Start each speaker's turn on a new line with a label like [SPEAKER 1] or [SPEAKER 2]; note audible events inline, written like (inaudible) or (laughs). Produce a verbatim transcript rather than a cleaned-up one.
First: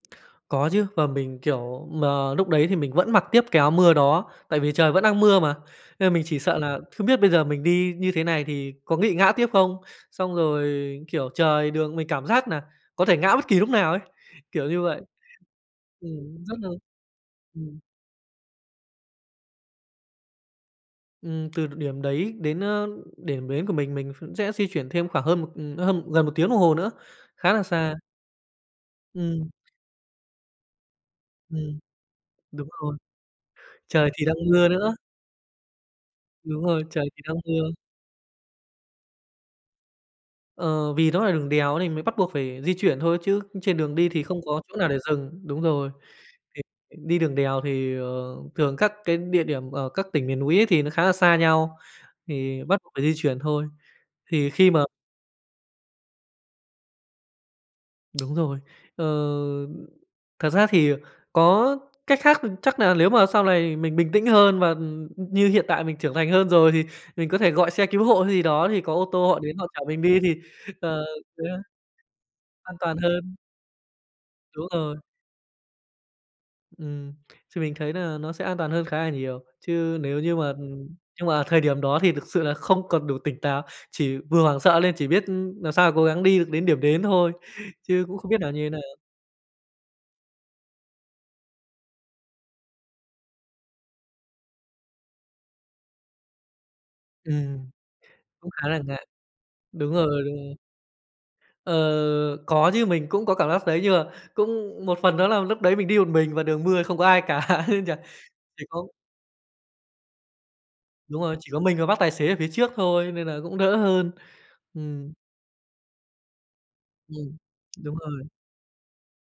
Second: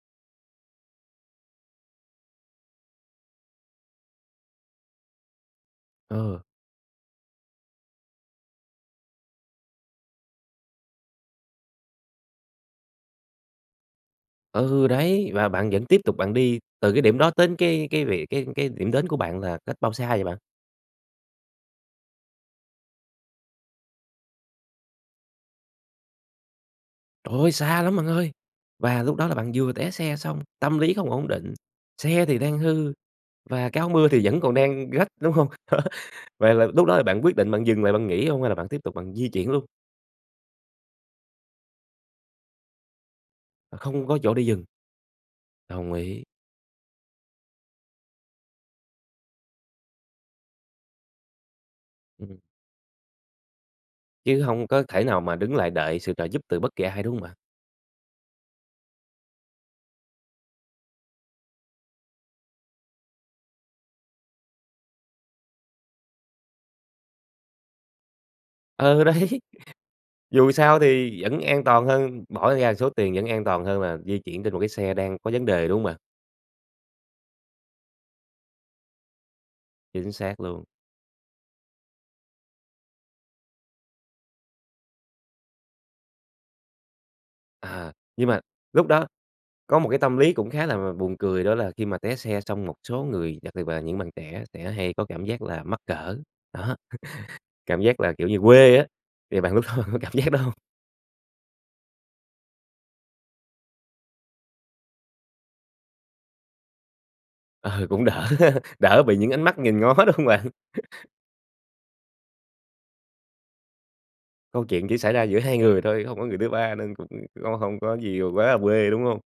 [SPEAKER 1] Có chứ và mình, kiểu, mà lúc đấy thì mình vẫn mặc tiếp cái áo mưa đó tại vì trời vẫn đang mưa mà nên mình chỉ
[SPEAKER 2] Ờ.
[SPEAKER 1] sợ là không biết bây giờ mình đi như thế này thì có nghị ngã tiếp không? Xong rồi, kiểu, trời đường mình cảm giác nà có thể ngã bất kỳ lúc nào ấy, kiểu như
[SPEAKER 2] Ừ,
[SPEAKER 1] vậy.
[SPEAKER 2] đấy, và bạn vẫn tiếp tục bạn
[SPEAKER 1] Ừm, rất
[SPEAKER 2] đi
[SPEAKER 1] là
[SPEAKER 2] từ cái điểm đó tến
[SPEAKER 1] ừm.
[SPEAKER 2] cái cái vị cái cái điểm đến của bạn là cách bao xa vậy bạn?
[SPEAKER 1] Ừm, từ đ điểm đấy đến, a, điểm đến của mình, mình phụng sẽ di chuyển thêm khoảng hơn một, ừm, nó hơn một gần một tiếng đồng hồ nữa,
[SPEAKER 2] Trời ơi,
[SPEAKER 1] khá là
[SPEAKER 2] xa lắm
[SPEAKER 1] xa.
[SPEAKER 2] bạn ơi! Và lúc đó là
[SPEAKER 1] Ừm.
[SPEAKER 2] bạn vừa té xe xong, tâm lý không ổn định,
[SPEAKER 1] Ừm.
[SPEAKER 2] xe thì đang
[SPEAKER 1] Đúng
[SPEAKER 2] hư
[SPEAKER 1] rồi.
[SPEAKER 2] và cái áo mưa
[SPEAKER 1] Trời
[SPEAKER 2] thì
[SPEAKER 1] thì đang
[SPEAKER 2] vẫn còn
[SPEAKER 1] mưa
[SPEAKER 2] đang
[SPEAKER 1] nữa.
[SPEAKER 2] rách, đúng hông? (laughs) Vậy
[SPEAKER 1] Đúng
[SPEAKER 2] là
[SPEAKER 1] rồi,
[SPEAKER 2] lúc đó là
[SPEAKER 1] trời
[SPEAKER 2] bạn
[SPEAKER 1] thì
[SPEAKER 2] quyết
[SPEAKER 1] đang
[SPEAKER 2] định bạn
[SPEAKER 1] mưa.
[SPEAKER 2] dừng lại bạn nghỉ hông hay là bạn tiếp tục bạn di chuyển luôn?
[SPEAKER 1] Ờ, vì nó là đường đèo đó thì mới bắt buộc phải di chuyển thôi chứ
[SPEAKER 2] Mà
[SPEAKER 1] trên đường
[SPEAKER 2] không
[SPEAKER 1] đi
[SPEAKER 2] có
[SPEAKER 1] thì
[SPEAKER 2] chỗ
[SPEAKER 1] không
[SPEAKER 2] để
[SPEAKER 1] có
[SPEAKER 2] dừng.
[SPEAKER 1] chỗ nào để dừng đúng rồi
[SPEAKER 2] Đồng ý.
[SPEAKER 1] (unintelligible) đi đường đèo thì, ờ, thường các cái địa điểm ở các tỉnh miền núi ấy thì nó khá là xa nhau
[SPEAKER 2] (unintelligible)
[SPEAKER 1] thì bắt buộc phải di chuyển thôi.
[SPEAKER 2] Chứ
[SPEAKER 1] Thì
[SPEAKER 2] hông
[SPEAKER 1] khi
[SPEAKER 2] có
[SPEAKER 1] mà
[SPEAKER 2] thể nào mà đứng lại đợi sự trợ giúp từ bất kỳ ai, đúng hông bạn?
[SPEAKER 1] Đúng rồi. Ờ, ừm, thật ra thì, ờ, có cách khác, ừm, chắc là lếu mà sau lày mình bình tĩnh hơn và, ừm, như hiện tại mình trưởng thành hơn rồi thì mình có thể gọi xe cứu hộ hay gì đó thì có
[SPEAKER 2] Ờ,
[SPEAKER 1] ô tô họ
[SPEAKER 2] đấy.
[SPEAKER 1] đến họ chở mình đi thì,
[SPEAKER 2] Dù sao
[SPEAKER 1] ờ,
[SPEAKER 2] thì vẫn
[SPEAKER 1] sẽ
[SPEAKER 2] an toàn hơn, bỏ ra
[SPEAKER 1] an
[SPEAKER 2] số
[SPEAKER 1] toàn
[SPEAKER 2] tiền vẫn
[SPEAKER 1] hơn.
[SPEAKER 2] an toàn hơn là di chuyển trên một
[SPEAKER 1] Đúng
[SPEAKER 2] cái xe
[SPEAKER 1] rồi.
[SPEAKER 2] đang có vấn đề, đúng hông bạn?
[SPEAKER 1] Ừm, thì mình thấy nà nó sẽ an toàn hơn khá là nhiều, chứ
[SPEAKER 2] Chính
[SPEAKER 1] nếu như
[SPEAKER 2] xác
[SPEAKER 1] mà,
[SPEAKER 2] luôn.
[SPEAKER 1] ừm nhưng mà thời điểm đó thì thực sự là không còn đủ tỉnh táo, chỉ vừa hoảng sợ lên chỉ biết, ưm, làm sao cố gắng đi được đến điểm đến thôi
[SPEAKER 2] À,
[SPEAKER 1] chứ cũng
[SPEAKER 2] nhưng
[SPEAKER 1] không biết
[SPEAKER 2] mà
[SPEAKER 1] nà như thế nào.
[SPEAKER 2] lúc đó có một cái tâm lý cũng khá là là buồn cười đó là khi mà té xe xong một số người, đặc biệt là những bạn trẻ sẽ hay có cảm giác là mắc cỡ, đó, (chuckles)
[SPEAKER 1] Ừm,
[SPEAKER 2] cảm giác là, kiểu như,
[SPEAKER 1] cũng khá
[SPEAKER 2] quê
[SPEAKER 1] là
[SPEAKER 2] á
[SPEAKER 1] ngại,
[SPEAKER 2] thì bạn lúc đó bạn
[SPEAKER 1] đúng
[SPEAKER 2] có cảm
[SPEAKER 1] rồi,
[SPEAKER 2] giác hông?
[SPEAKER 1] đúng (unintelligible) Ờ, có chứ, mình cũng có cảm giác đấy nhưng mà cũng một phần đó là lúc đấy mình đi một mình và đường mưa không có ai cả
[SPEAKER 2] Ờ,
[SPEAKER 1] (laughs)
[SPEAKER 2] cũng
[SPEAKER 1] (unintelligible)
[SPEAKER 2] đỡ ha,
[SPEAKER 1] thì cũng
[SPEAKER 2] đỡ bị những ánh mắt nhìn ngó, đúng hông bạn? (chuckles)
[SPEAKER 1] Đúng rồi, chỉ có mình và bác tài xế ở phía trước thôi nên là cũng đỡ hơn.
[SPEAKER 2] Câu chuyện chỉ xảy
[SPEAKER 1] Ừm.
[SPEAKER 2] ra giữa hai người thôi, hông có người thứ ba nên cũng
[SPEAKER 1] Ừm.
[SPEAKER 2] có hông
[SPEAKER 1] Đúng
[SPEAKER 2] có gì, ờ,
[SPEAKER 1] rồi.
[SPEAKER 2] quá là quê, đúng hông?